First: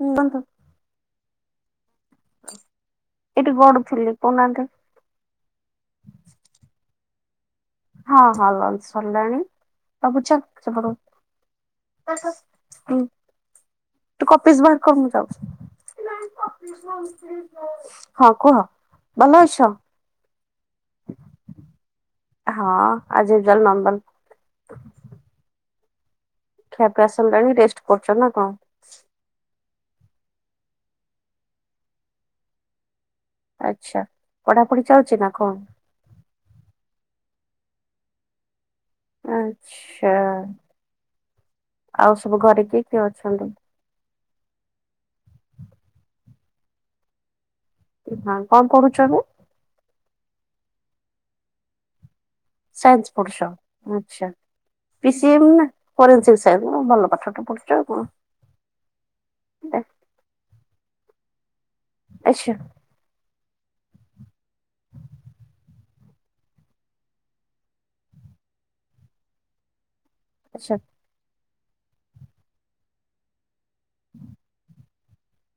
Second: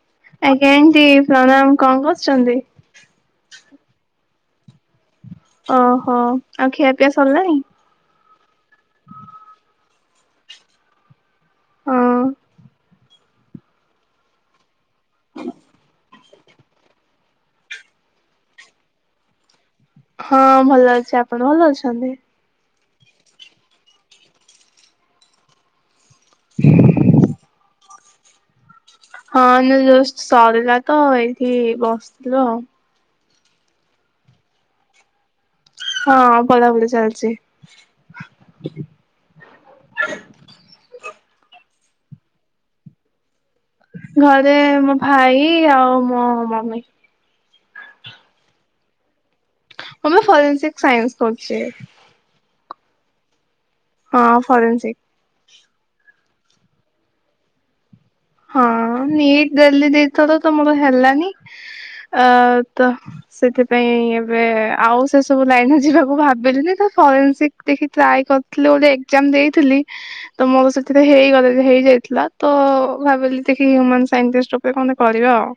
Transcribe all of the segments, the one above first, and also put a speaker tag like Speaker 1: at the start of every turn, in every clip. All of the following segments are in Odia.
Speaker 1: ହୁଁ, [inaudible]
Speaker 2: କେମତି ପ୍ରଣାମ କଣ କର ଛନ୍ତି।
Speaker 1: ଏଇଠି ଗଡୁଥିଲି କହୁନାହାନ୍ତି।
Speaker 2: ଓହୋ ଆଉ ଖିଆ ପିଆ ସରଲାଣି।
Speaker 1: ହଁ ହଁ ଲଞ୍ଚ୍ ସରିଲାଣି ବାବୁ ଚାଲ୍ ସେପଟକୁ।
Speaker 2: ହଁ
Speaker 1: ତୁ କପିସ୍ ବାହାର କହ ମୁଁ ଯାଉଛି। ହଁ କୁହ, ଭଲ ଅଛ?
Speaker 2: ହଁ ଭଲ ଅଛି ଆପଣ ଭଲ ଅଛନ୍ତି?
Speaker 1: ହଁ ଆଜି ଜାଲ ନନ୍ଦଲ ଖିଆପିଆ ସରିଲାଣି ରେଷ୍ଟ କରୁଛ ନା କଣ?
Speaker 2: ହଁ ଏଇନା ଜଷ୍ଟ ସରିଲା ତ ଏଇଠି ବସିଥିଲୁ ଆଉ।
Speaker 1: ଆଚ୍ଛା ପଢ଼ାପଢି଼ ଚାଲଛି ନା କଣ?
Speaker 2: ହଁ ପଢ଼ାପଢି଼ ଚାଲିଛି।
Speaker 1: ଆଚ୍ଛା ଆଉ ସବୁ ଘରେ କିଏ କିଏ ଅଛନ୍ତି?
Speaker 2: ଘରେ ମୋ ଭାଇ ଆଉ ମୋ ମମି।
Speaker 1: ହଁ କଣ ପଢ଼ୁଛ ଏବେ?
Speaker 2: [inaudible] ଫରେନ୍ସିକ ସାଇନ୍ସ କରୁଚି।
Speaker 1: ସାଇନ୍ସ ଫୁଡ଼ୁଛ
Speaker 2: ହଁ
Speaker 1: ଆଛା
Speaker 2: ଫରେନ୍ସିକ।
Speaker 1: ପିସି ସିଏ ନା ଫରେନ୍ସିକ୍ ସାଇନ୍ସ ହଁ ଭଲ ପାଠ ଟେ ପଢୁଛ ଆଉ କଣ।
Speaker 2: ହଁ ନିଟ୍ ଦେଲି ଦିଇଥର ତ ମୋର ହେଲାନି ଅ
Speaker 1: ଆଚ୍ଛା
Speaker 2: ତ ସେଥିପାଇଁ ଏବେ ଆଉ ସେ ସବୁ ଲାଇନରେ ଯିବାକୁ ଭାବିଲିନି ତ ଫରେନ୍ସିକ ଦେଖି ଟ୍ରାଏ କରିଥିଲି ଗୋଟେ ଏକ୍ଜାମ ଦେଇଥିଲି। ତ
Speaker 1: ଆଚ୍ଛା
Speaker 2: ମୋର ସେଥିରେ ହେଇଗଲା ହେଇଯାଇଥିଲା ତ ମୁଁ ଭାବିଲି ଦେଖି ହ୍ୟୁମାନ ସାଇଣ୍ଟିଷ୍ଟ ଉପରେ କଣ ଟିକେ କରିବା ଆଉ।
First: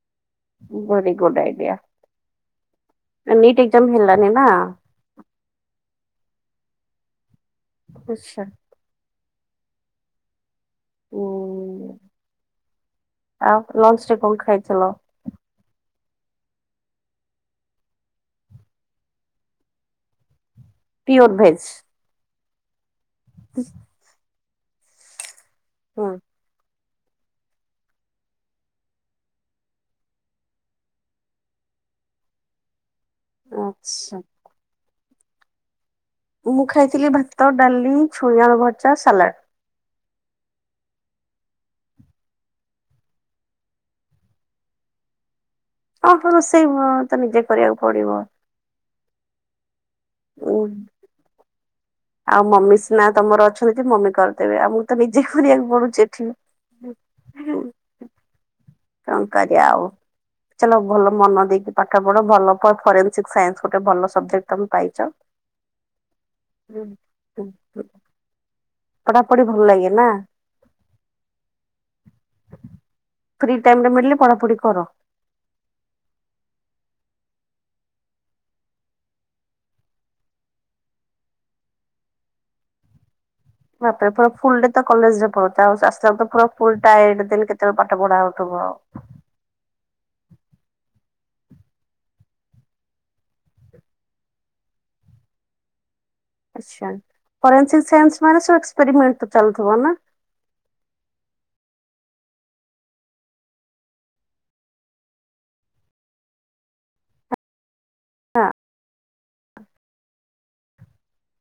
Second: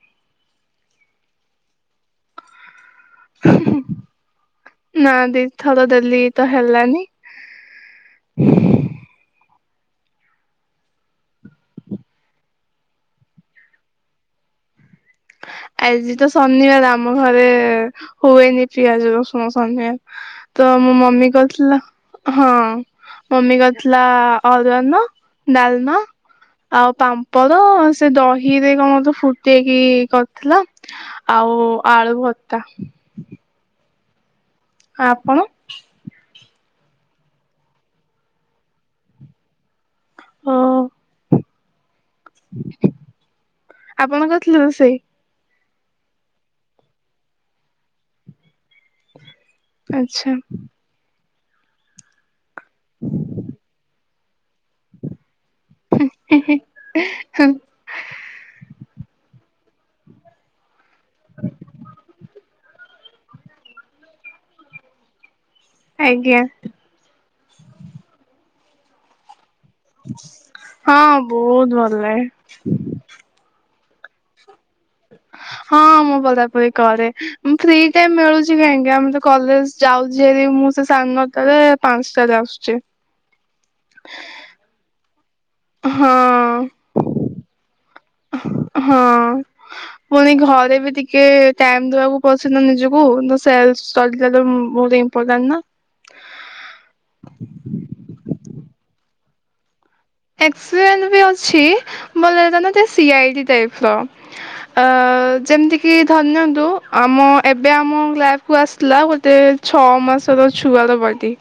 Speaker 1: Very good idea. NEET exam ହେଲାନି ନା।
Speaker 2: ନା ଦିଥର ଦେଲି ତ ହେଲାନି।
Speaker 1: ଆଛା। ହୁଁ। ଆଉ ଲଞ୍ଚ ରେ କଣ ଖାଇଥିଲ?
Speaker 2: ଆଜି ତ ଶନିବାର ଆମ ଘରେ ହୁଏନି ପିଆଜ ରସୁଣ ଶନିବାର। ତ ମୋ ମମି
Speaker 1: ପିଓର ଭେଜ?
Speaker 2: କରିଥିଲା ହଁ ମମି କରିଥିଲା ଅରୁଆ ଅନ୍ନ। ଡାଲମା
Speaker 1: ହୁଁ
Speaker 2: ଆଉ ପାମ୍ପଡ ସେ ଦହି ରେ କଣ ଫୁଟେଇକି କରି ଥିଲା ଆଉ ଆଳୁ ଭର୍ତା।
Speaker 1: ଆଚ୍ଛା।
Speaker 2: ଆପଣ?
Speaker 1: ମୁଁ ଖାଇଥିଲି ଭାତ ଡାଲି ଛୁଇଁ ଆଳୁ ଭଜା ସାଲାଡ।
Speaker 2: ହଁ। ଆପଣ କରିଥିଲେ ରୋଷେଇ।
Speaker 1: ହଁ ତ ରୋଷେଇ ଭ ତ ନିଜେ କରିବାକୁ ପଡି଼ବ।
Speaker 2: ଆଚ୍ଛା।
Speaker 1: ଉଁ। ଆଉ ମମି ସିନା ତମର ଅଛନ୍ତି ମମି କରିଦେବେ ଆଉ ମୁଁ ତ ନିଜେ କରିବାକୁ ପଡୁଛି ଏଠି। କଣ କରିବା ଆଉ ଚାଲ ଭଲ ମନ ଦେଇକି ପାଠ ପଢ଼ ଭଲ କ ଫରେନ୍ସିକ୍ ସାଇନ୍ସ ଗୋଟେ ଭଲ ସବଜେକ୍ଟ ତମେ ପାଇଛ।
Speaker 2: ଆଜ୍ଞା।
Speaker 1: ହୁଁ। ହୁଁ ପା। ପଢ଼ା ପଢି଼ ଭଲ୍ ଲାଗେ।
Speaker 2: ହଁ ବହୁତ୍ ଭଲ ଲାଗେ।
Speaker 1: ଫ୍ରୀ ଟାଇମ୍ ଟେ ମିଳିଲେ ପଢ଼ାପଢ଼ି କର।
Speaker 2: ହଁ ମୁଁ ପଢ଼ାପଢି଼ କରେ ମୁଁ ଫ୍ରି ଟାଇମ୍ ମିଳୁଛି କାହିଁକି ଆମର ତ କଲେଜ ଯାଉଛି ହେରି ମୁଁ ସେ ସାଢ଼େ ନଅଟାରେ ପାଞ୍ଚଟାରେ ଆସୁଛି।
Speaker 1: ମତେ ତ ଫୁଲ୍ ଡେ ତ କଲେଜରେ। ଓଦା ବର୍ଷା ଆସ୍ତା ଉରାକୁ ତ ପୁରା
Speaker 2: ହଁ
Speaker 1: ଫୁଲ୍ ଟାଏଡେ ଦେଲେ କେତେବେଳେ ପାଠ ପଢା ହଉଥିବ ଆଉ।
Speaker 2: ହୁଁ। ପୁଣି ଘରେ ବି ଟିକେ ଟାଇମ୍ ଦବାକୁ ପଡୁଚିନା ନିଜକୁ ଦ ସେଲ୍ଫ ଷ୍ଟଡି ଟା ଯୋଉ ମୁଁ ଟିକେ ଇପୋଟାନ୍‌ ନା।
Speaker 1: ଆଛା ଫରେନ୍ସିକ ସାଇନ୍ସ ମାନେ ସଷ୍କ ଏକ୍ସପେରିମେଣ୍ଟ ତ ଚାଲୁଥିବ ନା।
Speaker 2: ଏକ୍ସପେଏନ୍ ବି ଅଛି ଭଲ ଲାଗିଲାନା ଟା ସିଆଇଡି ଟାଇପ୍ ର। ଅ ଯେମିତି କିି ଧରିନିଅନ୍ତୁ ଆମ ଏବେ ଆମ
Speaker 1: ହଁ
Speaker 2: କ୍ଲାସକୁ ଆସିଥିଲା ଗୋଟେ ଛଅ ମାସର ଛୁଆର ବାର୍ଡେ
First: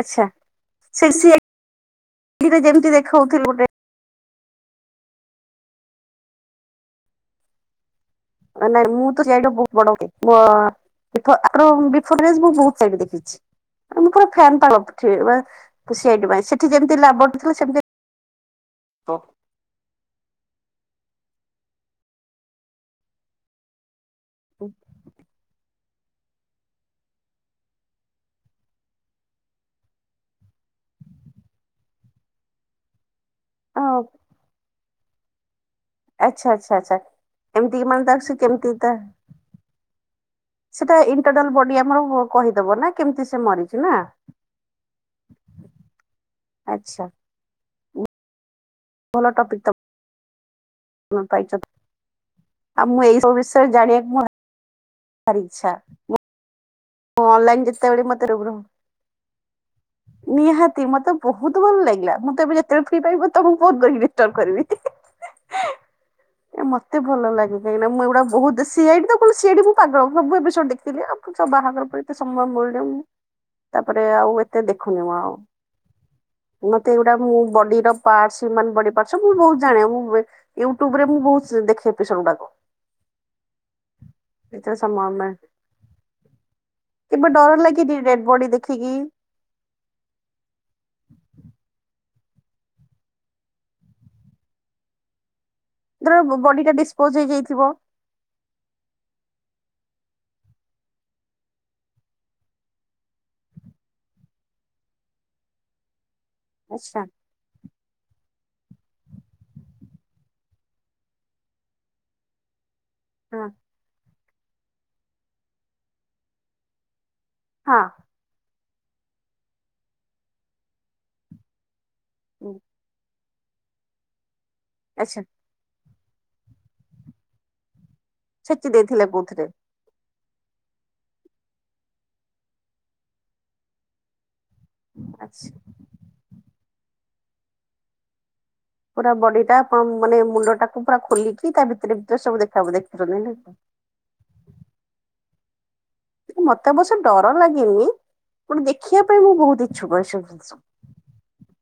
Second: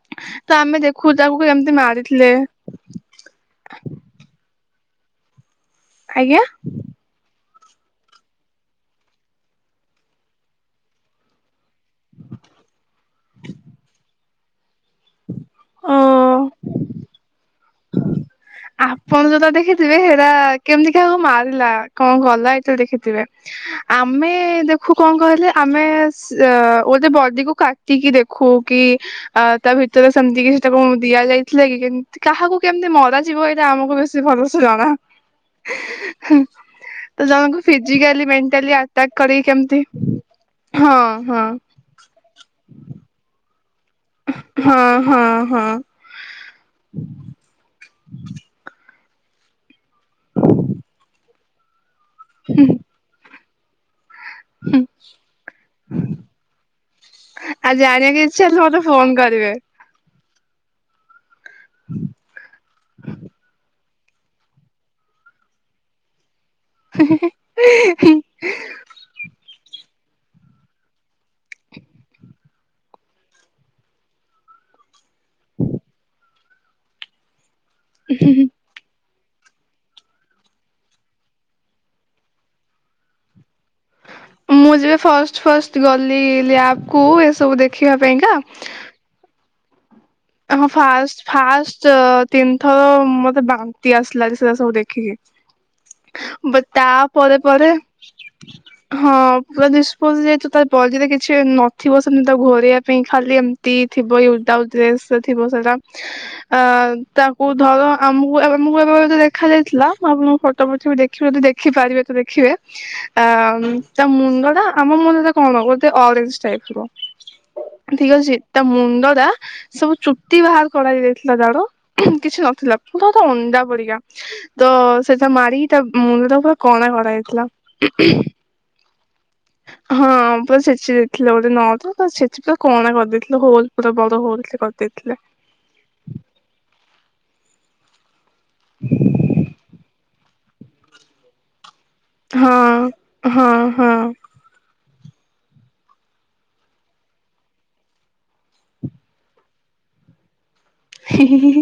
Speaker 1: ଆଚ୍ଛା ସେ
Speaker 2: ଦେଖୁ ତାକୁ କେମିତି ମାରିଥିଲେ
Speaker 1: ସିଆଡି ରେ ଯେମିତି ଦେଖଉଥିଲି ଗୋଟେ
Speaker 2: ଆଜ୍ଞା।
Speaker 1: ନାଇଁ ମୁଁତ ସିଆଡିର ବହୁତ ବଡ ଗୋଟେ ବ ଆଙ୍କର ବିଫର ଏଜ୍‌ ମୁଁ ବହୁତ୍ ସିଆଡି ଦେଖେ। ମୁଁ ପୁରା ଫ୍ୟାନ ପାଗଳପ୍ ଥିଏ
Speaker 2: ଓ
Speaker 1: ମାନେ ସିଆଡି ପାଇଁ ସେଠି ଯେମିତି ଲାର୍ବଟ ଥିଲା ସେମିତି
Speaker 2: ଆପଣ ଯୋଉଟା ଦେଖିଥିବେ ହେରା କେମିତି କାହାକୁ ମାରିଲା କଣ ଗଲା ଏଇଟା ଦେଖିଥିବେ ଆମେ ଦେଖୁ କଣ କହିଲେ ଆପ୍ ଆମେ ସେ ଆ ଗୋଟେ ବଡିକୁ କାଟିକିି ଦେଖୁ କି ଆ ତାଭିତରେ ସେମିତି କିଛି ସେଟାକୁ ଦିଆଯାଇଥିଲାକି କେମତି କାହାକୁ କେମିତି ମରାଯାଏ। ଯିଏ କହିବ ଏଇଟା
Speaker 1: ଓ
Speaker 2: ଆମକୁ ବେଶୀ ଭଲସେ ଜଣା
Speaker 1: ଆଚ୍ଛା ଆଚ୍ଛା ଆଚ୍ଛା।
Speaker 2: ତ ଜଣଙ୍କୁ
Speaker 1: ଏମିତି ମାନେ ତା
Speaker 2: ଫିଜିକାଲି
Speaker 1: ସେ କେମିତି
Speaker 2: ମେଣ୍ଟାଲି
Speaker 1: ତା
Speaker 2: ଆଟାକ୍ କରି କି କେମତି
Speaker 1: ସେଟା ଇଣ୍ଟରନାଲ ବଡି ଆମର ବୋ କହିଦବନା କେମିତି ସେ ମରିଚିନା। ଆଚ୍ଛା।
Speaker 2: ହଁ-ହଁ-ହଁ।
Speaker 1: ଭଲ ଟପିକ୍ ତ। କଣ ପାଇଚ।
Speaker 2: ହୁଁ।
Speaker 1: ଆଉ ମୁଁ ଏଇ ସବୁ ବିଷୟରେ ଜାଣିବାକୁ ମୁଁ ଆ
Speaker 2: ହୁଁ।
Speaker 1: ତାରି ଇଚ୍ଛା। ମୁଁ ଅନଲାଇନ
Speaker 2: ଆଉ
Speaker 1: ଯେତେବେଳେ ମତେ
Speaker 2: ଜାଣିବାକୁ ଇଚ୍ଛା
Speaker 1: ରୋଗ
Speaker 2: ହେଲେ ମତେ ଫୋନ କରିବେ।
Speaker 1: ନିହାତି ମତେ ବହୁତ୍ ଭଲ ଲାଗିଲା ମୁଁ ତ ଏବେ ଯେତେ ବେଳେ ଫ୍ରି ପାଇବି ତମକୁ ଫୋନ କହିବି। ଡିଷ୍ଟ୍ରର୍ବ କରିବି ମତେ ଭଲ ଲାଗୁଚି କାଇଁକିନା ମୁଁ ଏଗୁଡା ବହୁତ୍ ଶିଖ୍ ସିଆଡି ତ କୁହନ୍ତି ସିଆଡି ମୁଁ ପାଗଳ ସବୁ ଏପିଷୋଢ ଦେଖିଥିଲି ଆପ୍ ସବୁ ବାହାଘର ପରେ ଏତେ ସମୟ ମୁଳିଲେ ମୁଁ ତାପରେ ଆଉ ଏତେ ଦେଖୁନି ମୁଁ ଆଉ
Speaker 2: [inaudible]
Speaker 1: ମତେ ଏଗୁଡା ମୁଁ ବଡିର ପାର୍ଟସ ମାନେବଡି ପାର୍ଟସ ସବୁ ବହୁତ ଜାଣେ ମୁଁ ୟୁଟ୍ୟୁବ ରେ ମୁଁ ବହୁ ଦେଖେ ଏପିସୋଡ ଗୁଡା [inaudible]
Speaker 2: ମୁଁ
Speaker 1: କିଛି
Speaker 2: ଯେବେ ଫାଷ୍ଟ
Speaker 1: ସମୟପାଇଁ
Speaker 2: ଫାଷ୍ଟ ଗଲି ଲ୍ୟାବକୁ
Speaker 1: କେବେ
Speaker 2: ଏସବୁ
Speaker 1: ଡର
Speaker 2: ଦେଖିବା
Speaker 1: ଲାଗେନି
Speaker 2: ପାଇଁକା
Speaker 1: ଡେଡବଡି ଦେଖିକି
Speaker 2: ଆ ହ ଫାଷ୍ଟ ଫାଷ୍ଟ ତିନି ଥର ମତେ ବାନ୍ତି ଆସିଲା ସେରା ସବୁ ଦେଖିକି
Speaker 1: ଧର
Speaker 2: ବ
Speaker 1: ବଡିଟା ଡିସପୋଜ
Speaker 2: ତାପରେ ପରେ
Speaker 1: ହେଇଯାଇଥିବ।
Speaker 2: ପରେ ହଁ ପୁରା ଦିସପୋଜ ଯେହତୁ ତାବଡିରେ କିଛି ନଥିବ ସେମିତା ଘୋରେଇବା ପାଇଁ ଖାଲି ଏମତି ଟି ଥିବ ୟୁଜ ଡେସ ଥିବ ସେଟା ଅ
Speaker 1: ଆଚ୍ଛା
Speaker 2: ତାକୁ ଧର ଆମକୁ ଆମକୁ ଏବେତ ଦେଖା ଯାଇଥିଲା ମୁଁ ଆପଣଙ୍କ ଫଟୋ ପଠେଇବି ଦେଖିବେ ଯଦି ଦେଖିପାରିବେତ ଦେଖିବେ
Speaker 1: [inaudible]
Speaker 2: ଆ ତା ମୁଣ୍ଡଟା ଆମ ମୁଣ୍ଡଟା କଣ ଗୋଟେ ଅରେଚ ଟାଇପର
Speaker 1: ହଁ,
Speaker 2: ଠିକ ଅଛି ତା ମୁଣ୍ଡଟା ସବୁ ଚୁଟି ବାହାର କରାଯାଇଥିଲା ତାର କିଛି
Speaker 1: ହଁ
Speaker 2: ନଥିଲା ପୁରାତ ଅଣ୍ଡା ପରିକା ତ
Speaker 1: ଆଚ୍ଛା
Speaker 2: ସେଟା ମାରିକ ତା ମୁଣ୍ଡଟା ପୁରା କଣା କରାଯାଇଥିଲା।
Speaker 1: ଛେଚି ଦେଇଥିଲେ କଉଥିରେ
Speaker 2: ହଁ ପୁରା ଛେଚି ଦେଇଥିଲେ ଗୋଟେ ନଟରେ ଛେଚି ପୁରା କଣା କରିଦେଇଥିଲ ହୋଲ ପୁରା ବଡ ହୋଲ କରିଥିଲେ। ଦେଖିଲା
Speaker 1: ଆଚ୍ଛା ପୁରା ବଡିଟା ଆପଣ ମାନେ ମୁଣ୍ଡ ଟାକୁ ପୁରା ଖୋଲିକି ତା ଭିତରେ ଭିତରେ ସବୁ ଦେଖହୁଏ ଦେଖି
Speaker 2: ହଁ ହଁ ହଁ,
Speaker 1: ମତେ ଏବସ ଡର ଲାଗେନି ପୁଣି ଦେଖିବା ପାଇଁ ମୁଁ ବହୁତ ଇଛୁକଏ ସବୁ ଜିନିଷ
Speaker 2: ହି ହି ହିଁ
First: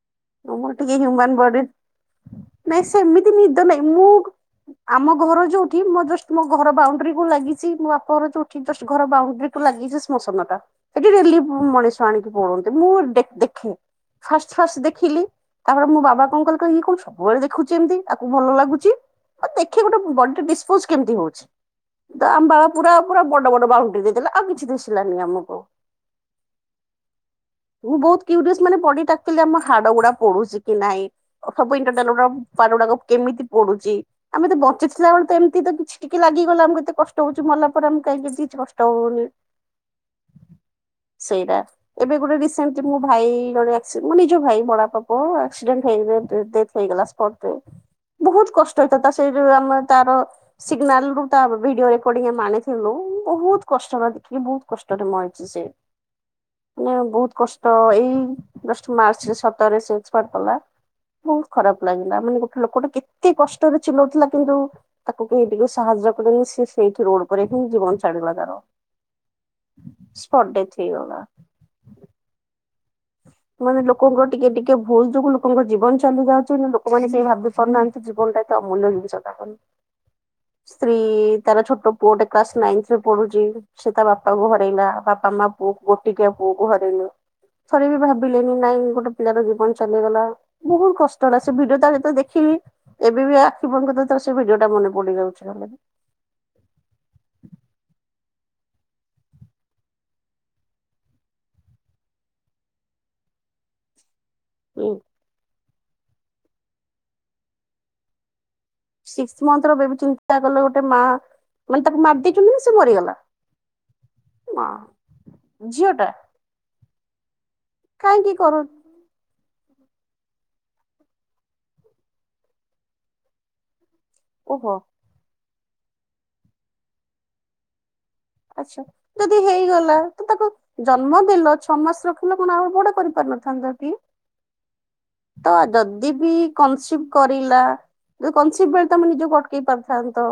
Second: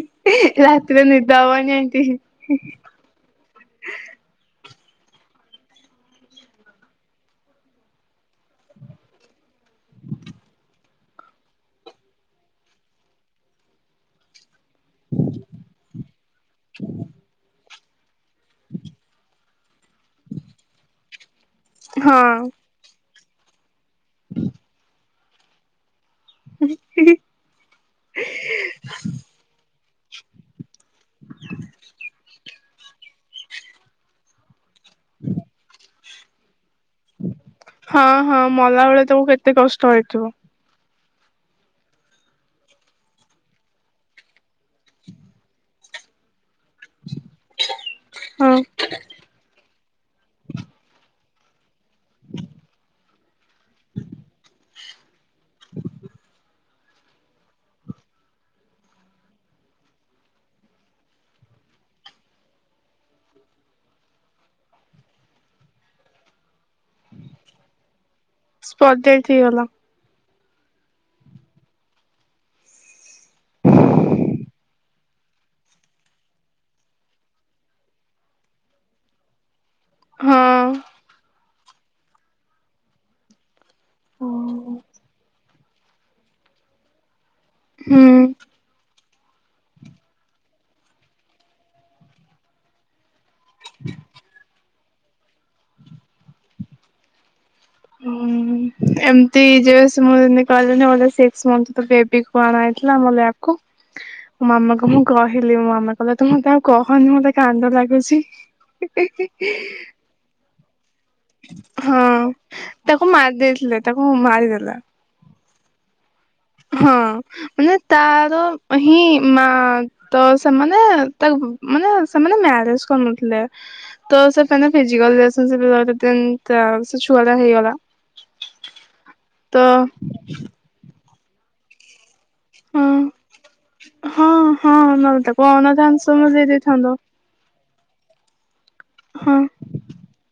Speaker 1: ମୋର ଟିକେ
Speaker 2: ରାତିରେ
Speaker 1: ହ୍ୟୁମାନ ବଡି
Speaker 2: ନିଦହବନି ଏମିତି
Speaker 1: ନାଇଁ ସେମିତି ନିଦ ନାହିଁ ମୁଁ ଆମ ଘର ଯୋଉଠି ମୋ ଜଷ୍ଟ ମୋ ଘର ବାଉଣ୍ଡରି କୁ ଲାଗିଛି ମୋ ବାପ ଘର ଯୋଉଠି ଜଷ୍ଟ ଘର ବାଉଣ୍ଡରି କୁ ଲାଗିଛି ସ୍ମମଶାନ ଟା ସେଠି ଡେଲି ମଣିଷ ଆଣିକି ପଡନ୍ତି ମୁଁ ଦେଖେ ଫାଷ୍ଟ ଫାଷ୍ଟ ଖିଲି ତାପରେ ମୋ ବାବା କଣ କହିଲି କହ ଇଏ କଣ ସବୁବେଳେ ଦେଖୁଛି ଏମିତି ତାକୁ ଭଲ ଲାଗୁଛି। ଆ ଦେଖେ ଗୋଟେ ବଡି ଡିସପୋଜ କେମିତି ହୋଉଛି ତ ଆମ
Speaker 2: ହଁ
Speaker 1: ବାବା ପୁରା ପୁରା ବଡ ବଡ ବାହୁ ସେ ଦେଇଦେଲା ଆଉ କିଛି ଦୁଶିଲାନି ଆମକୁ।
Speaker 2: [unintelligible]
Speaker 1: ମୁଁ ବୋହୁତକ୍ୟୁଡିସ ମାନେ ବଡି କଥିଲ ଆମ ହାଡ ଗୁଡା ପଢୁଛି। କି ନାହିଁ ଅସବୁ ଇଣ୍ଟରଟାଲ୍ ଗୁଡ଼ା ପାଟ ଗୁଡାକ କେମିତି ପଡୁଛି ଆମେ ତ ଚି ଥିଲା ବେଳେ ତ ଏମିତି ତ କିଛିି ଟିକେ ଲାଗିଗଲା ଆମତେ କଷ୍ଟ ହୋଉଛି ମଲା ପରେ
Speaker 2: ହଁ
Speaker 1: ଆମ କାହିଁକି
Speaker 2: ହଁ
Speaker 1: ଯଛି
Speaker 2: ମଲା
Speaker 1: କଷ୍ଟ
Speaker 2: ବେଳେ ତାକୁ
Speaker 1: ହୋଉନି।
Speaker 2: କେତେ କଷ୍ଟ ହେଇଥିବ।
Speaker 1: ସେଇରା ଏବେ ଗୋଟେ ରିସେଣ୍ଟଲି ମୋ ଭାଇ ଜଣେ ଆସି ଜ ଭାଇ ବଡଆପା ପୁଅ ଆକ୍ସିଡେଣ୍ଟ ହେଇଗ ଡେଥ ଡେଥ ହେଇଗଲା ସ୍ପଟ୍ ଡେଥ ବୋହୁତ
Speaker 2: ହଁ
Speaker 1: କସ ସେଇ କଥା ସୁଇବି ଆମେ ତାର ସିଗ୍ନାଲ ରୁ ତା ଭିଡିଓ ରେକର୍ଡି ଆମେ ଆଣିଥିଲୁ ବହୁତ କଷ୍ଟରେ ଦେଖିଲି ବହୁତ କଷ୍ଟରେ ମ ସେ ମାନେ ବୋହୁତ କଷ୍ଟ ଏଇ ଦଶା ମାର୍ଚ୍ଚରେ ସତରେ ସେ ଏକ୍ସପାର୍ଟ କଲା। ବୋହୁତ ଖରାପ ଲାଗିଲା ମାନେ ଗୋଟେ ଲୋକୋ ଟେ କେତେ କଷ୍ଟରେ ଚିଲୋଉଥିଲା କିନ୍ତୁ ତାକୁ କେହି ଟିକି ସାହାଯ୍ୟ କଲେନି ସିଏ ସେଇଠି ରୋଡ ଉପରେ ହିଁ ଜୀବନ ଛାଡ଼ିଲା।
Speaker 2: ସ୍ପଟ୍ ଡେଥ ହେଇଗଲା।
Speaker 1: ସ୍ପଟ୍ ଡେଥ ହେଇଗଲା। ମାନେ ଲୋକୋଙ୍କ ଟିକେ ଟିକେ ଭୁଲ ଯୋଗୁ ଲୋକୋଙ୍କ ଜୀବନ ଚାଲୁ ଯାଉଛି ନା ଲୋକମାନେ ଭାବୁ ପାରୁନାହାନ୍ତି ଜୀବନଟା ଏତେ ଅମୂଲ୍ୟ ଜିନ୍ସଟା ବୋଲି।
Speaker 2: ହୁଁ।
Speaker 1: କି ତାର ଛୋଟୋ ପୁଅଟେ କ୍ଲାସ ନାଇନ୍ଥରେ ପଢୁଛି ସେ ତା ବାପା କୁ
Speaker 2: ହୁଁ
Speaker 1: ହରେଇଲା ବାପା ମା ପୁଅକୁ ଗୋଟିକିଆ ପୁଅକୁ ହରେଇଲେ ଥରେ ବି ଭାବୁ
Speaker 2: ହୁଁ
Speaker 1: ଗୋଟେ ପିଲାର ଜୀବନ ଚାଲିଗଲା ବୋହୁତ କଷ୍ଟ ହେଲା ସେ ଭିଡିଓ ତାର ଯେତେବେଳେ ଦେଖିବି ଏବେ ବି ଆ ଖି ବନ୍ଦ କରିଦେଲେ ତାର ସେ ଭିଡିଓ ଟା ମନେ ପଡିଯାଉଛି ଖାଲି। [inaudible]
Speaker 2: ଏମିତି ଯେବେ ସେ ମତେ ଏମିତି କହିଲେନି ଓନ୍ଲି ସିକ୍ସ ମନ୍ଥ ବେବି କୁ ଆଣା ହୋଇଥିଲା ଆମ ଲାବକୁ।
Speaker 1: [inaudible]
Speaker 2: ମୋ ମାମା କୁ ମୁଁ କହିଲି ମୋ ମାମା କହିଲା ତୁ ମତେ ଆଉ କହନି ମତେ କାନ୍ଦ ଲାଗୁଛି।
Speaker 1: ସିକ୍ସ ମନ୍ଥର ବେବୀ ଚିନ୍ତା କଲ ଗୋଟେ ମାଆ ମାନେ ତାକୁ ମାରି
Speaker 2: ହଁ
Speaker 1: ଦେଇଚନ୍ତି ନା ସେ
Speaker 2: ତାକୁ
Speaker 1: ମରିଗଲା
Speaker 2: ମାରି ଦେଇଥିଲେ ତାକୁ
Speaker 1: ମା
Speaker 2: ମାରିଦେଲା
Speaker 1: ଝିଅ ଟା?
Speaker 2: ହଁ ମାନେ
Speaker 1: କାହିଁକି
Speaker 2: ତାର
Speaker 1: କର
Speaker 2: ହିଁ ମା ତ ସେମାନେ ତାକୁ ମାନେ ସେମାନେ ମ୍ୟାରେଜ କରିନଥିଲେ। ତ ସେମାନେ
Speaker 1: ଓହୋ
Speaker 2: ଫିଯିକାଲ ରିଲେସନସିପ୍ ରେ ରହିଲେ ଦେନ୍ ତା ତ ସେ ଛୁଆ ଟା ହେଇଗଲା।
Speaker 1: ଆଚ୍ଛା ଯଦି
Speaker 2: ତ
Speaker 1: ହେଇଗଲା ତ ତାକୁ ଜନ୍ମ ଦେଲ ଛଅ ମାସ ର ତମେ କଣ ଆଉ
Speaker 2: ହଁ
Speaker 1: ବଡ କରିପାରିନଥାନ୍ତା କି?
Speaker 2: ହଁ ହଁ ନହେଲେ ତାକୁ
Speaker 1: ତ
Speaker 2: ଅନାଥ
Speaker 1: ଯଦି
Speaker 2: ଆଶ୍ରମ
Speaker 1: ବି
Speaker 2: ଦେଇ ଦେଇଥାନ୍ତ
Speaker 1: କନ୍ସିପ କରିଲା ଯ କନସିପ୍ଟ ବେଳେ ତମେ ନିଜକୁ
Speaker 2: ହଁ
Speaker 1: ଅଟକେଇ ପାରିଥାନ୍ତ।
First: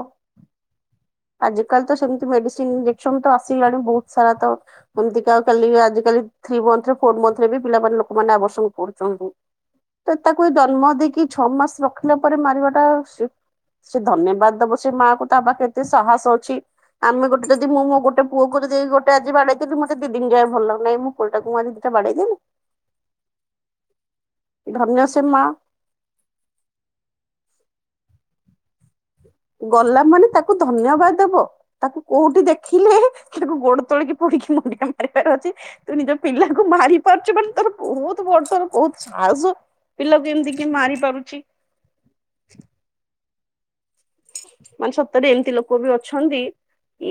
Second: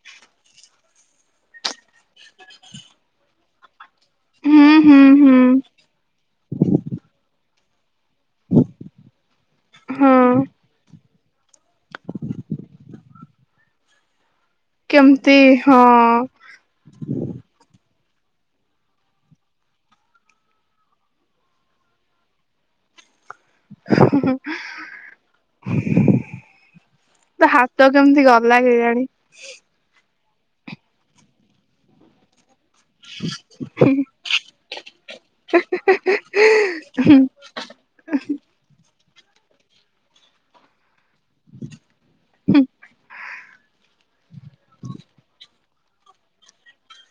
Speaker 1: ଆଜିିକାଲି ତ ସେମିତି ମେଡ଼ିସିନ୍ ଇଞ୍ଜେକସନ ତ ଆସିଲାଣି ବୋହୁତ। ସାରା ତ
Speaker 2: ହୁଁ ହୁଁ
Speaker 1: ଏମିତିକା
Speaker 2: ହୁଁ
Speaker 1: ଆଉ କାଲି ଆଜି କାଲି ଥ୍ରୀ ମନ୍ଥରେ ଫୋର୍ ମନ୍ଥରେ ବି ପିଲାମାନେ ମାନେ ଆବର୍ଶନ କରୁଛନ୍ତି।
Speaker 2: ହଁ
Speaker 1: ତ ତାକୁ ଜନ୍ମ ଦେଇକି ଛଅ ମାସ ରଖିଲା ପରେ ମାରିବା ଟା ସେ ଧନ୍ୟବାଦ ଦବ ସେ ମାଆ କୁ
Speaker 2: କେମିତି
Speaker 1: ତା ପାଖରେ
Speaker 2: ହଁ
Speaker 1: ଏତେ ସାହସ ଅଛି ଆମେ ଗୋଟେ ଯ ମୁଁ ମୋ ଗୋଟ ପୁଅକୁ ଯଦି ଗୋଟେ ଆଜି ବାଡ଼େଇ ଦେଲି ମତେ ଦିଦିନି ଯଏ ଭଲ ଲାଗୁହିଁ ମୋ ପୁଅଟାକୁ ମୁଁ ଆଜି ଦିଟା ବାଡ଼େଇ ଦେଲି। [inaudible]
Speaker 2: [unintelligible]
Speaker 1: ସେ ମା।
Speaker 2: ତା ହାତ କେମିତି ଗଲା କେଜାଣି।
Speaker 1: ଗଲା ମାନେ ତାକୁ ଧନ୍ୟବାଦ ଦବ ତାକୁ କୋଉଠି ଦେଖିଲେ ତାକୁ ଗୋଡ ତଳିକି ପଡ଼ିକି ମୁଣ୍ତିଆ ମାରିବାର ଅଛି। ତୁ ନିଜ ପିଲାଙ୍କୁ ମାରି ପାରୁଛୁ ବୋଲି ତୋର ବହୁତ ବଡ ତୋର ବହୁତ ସାହସ ପିଲାକୁ ଏମିତି କି ମାରି ପାରୁଛି।
Speaker 2: ହୁଁ।
Speaker 1: ମାନେ ସତରେ ଏମତି ଲୋକ ଲୋକ ବି ଅଛନ୍ତି।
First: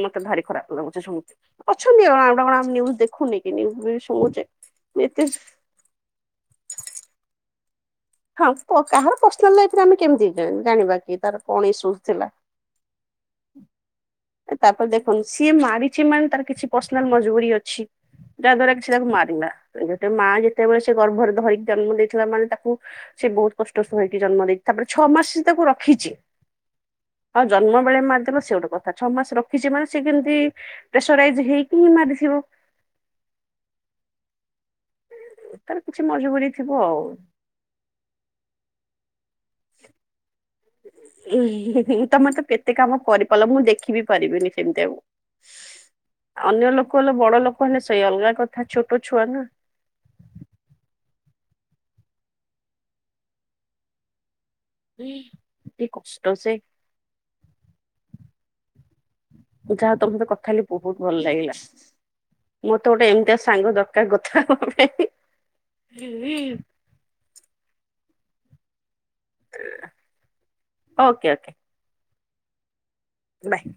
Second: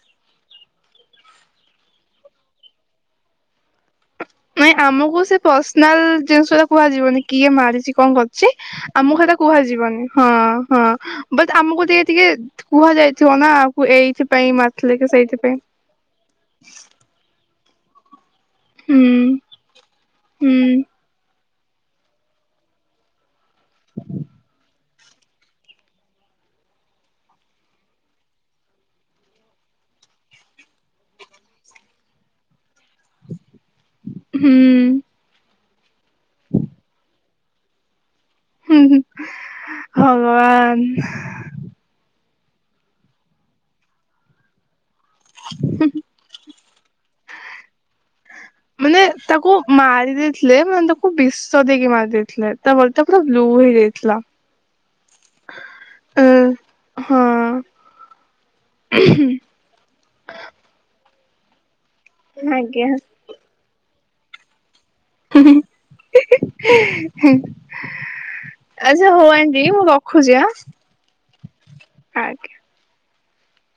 Speaker 1: ମତେ ଭାରି ଖରାପ ଲାଗୁଛେ ଶୁନିକି ଅଛନ୍ତି ଆମେ ନିୟୁଜ୍ ଦେଖୁନି କି। ନିୟୁଜ୍ ବି ଶୁଶୁଛେ।।
Speaker 2: ନାଇଁ ଆମକୁ ସେ ପର୍ସନାଲ ଜିନିଷ ଟା କୁହାଯିବନି କିଏ ମାରିଛି କଣ
Speaker 1: ହଁ
Speaker 2: କରୁଛି
Speaker 1: କାହାର
Speaker 2: ଆମକୁ କଥା
Speaker 1: ପର୍ସନାଲ ଲାଇଫରେ ଆମେ
Speaker 2: କୁହାଯିବନି
Speaker 1: କେମିତି
Speaker 2: ହଁ ହଁ
Speaker 1: ଜାଣିବା କି ତାର
Speaker 2: ବଟ
Speaker 1: କଣ
Speaker 2: ଆମକୁ
Speaker 1: ଇସୁଜ
Speaker 2: ଟିକେ
Speaker 1: ଥିଲା
Speaker 2: ଟିକେ କୁହାଯାଇଥିବ ନା ଆ ଏଇଥି ପାଇଁ
Speaker 1: ତାପରେ
Speaker 2: ମଥିଲେ କି
Speaker 1: ଦେଖନ୍ତୁ ସିଏ
Speaker 2: ସେଇଥିପାଇଁ।
Speaker 1: ମାରିଛି ମାନେ ତାର କିଛି ପର୍ସନାଲ ମଜବୁରି ଅଛି। ଯାହା ଦ୍ଵାରା କିଛି ତାକୁ
Speaker 2: ହୁଁ
Speaker 1: ମାରିଲା ଗୋଟେ ମା
Speaker 2: ହୁଁ
Speaker 1: ଯେତେବେଳେ ସେ ଗର୍ଭରେ ଧରିକି ଜନ୍ମ ଦେଇଥିଲା ମାନେ ତାକୁ ସେ ବହୁତ କଷ୍ଟ [unintelligible] ଜନ୍ମ ନେଇଛି ତାପରେ ଛଅ ମାସ ମୁଁ ତାକୁ ରଖିଛି। ହଁ ଜନ୍ମ ବେଳେ ମାରଦେଲ ସେ ଗୋଟେ କଥା ଛଅ ମାସ ରଖିଛି ମାନେ ସେ କେମିତି ପ୍ରେସରାଇଜ ହେଇକି ହିଁ ମାରିଥିବ।
Speaker 2: ହୁଁ।
Speaker 1: ତାର କିଛି ମଜବୁରି ଥିବ ଆଉ।
Speaker 2: ହୁଁମ୍ ଭଗବାନ।
Speaker 1: ତମେ ତ କେତେ କାମ କରିପାରିଲ ମୁଁ ଦେଖିବି ବି ପାରିବିନି ସେମିତି ଆଉ।
Speaker 2: [unintelligible]
Speaker 1: ଅନ୍ୟ ଲୋକ ହେଲେ ବଡ ଲୋକ ହେଲେ ସେଇ ଅଲଗା କଥା ଛୋଟ
Speaker 2: ମାନେ
Speaker 1: ଛୁଆ ନା
Speaker 2: ତାକୁ ମାରି ଦେଇଥିଲେ ମାନେ ତାକୁ ବିଷ ଦେଇକି ମାରି ଦେଇେଥିଲେ ତା [unintelligible] ପୁରା ବ୍ଲ୍ୟୁ ହେଇଯାଇଥିଲା।
Speaker 1: ଏତେ କଷ୍ଟ ସେ
Speaker 2: ହଁ
Speaker 1: ଯାହା ତମ ସତ କଥା ହେଲି ବହୁତ ଭଲ ଲାଗିଲା
Speaker 2: ଆଜ୍ଞା
Speaker 1: ମତେ ଗୋଟେ ଏମିତିଆ ସାଙ୍ଗ ଦର କାର୍ କଥା ହବା ପାଇଁ।
Speaker 2: ହୁ ହୁଁ [unintelligible] ଦି ମୁଁ ରଖୁଛି
Speaker 1: ଓକେ ଓକେ
Speaker 2: ଆଜ୍ଞା।
Speaker 1: ବାଏ।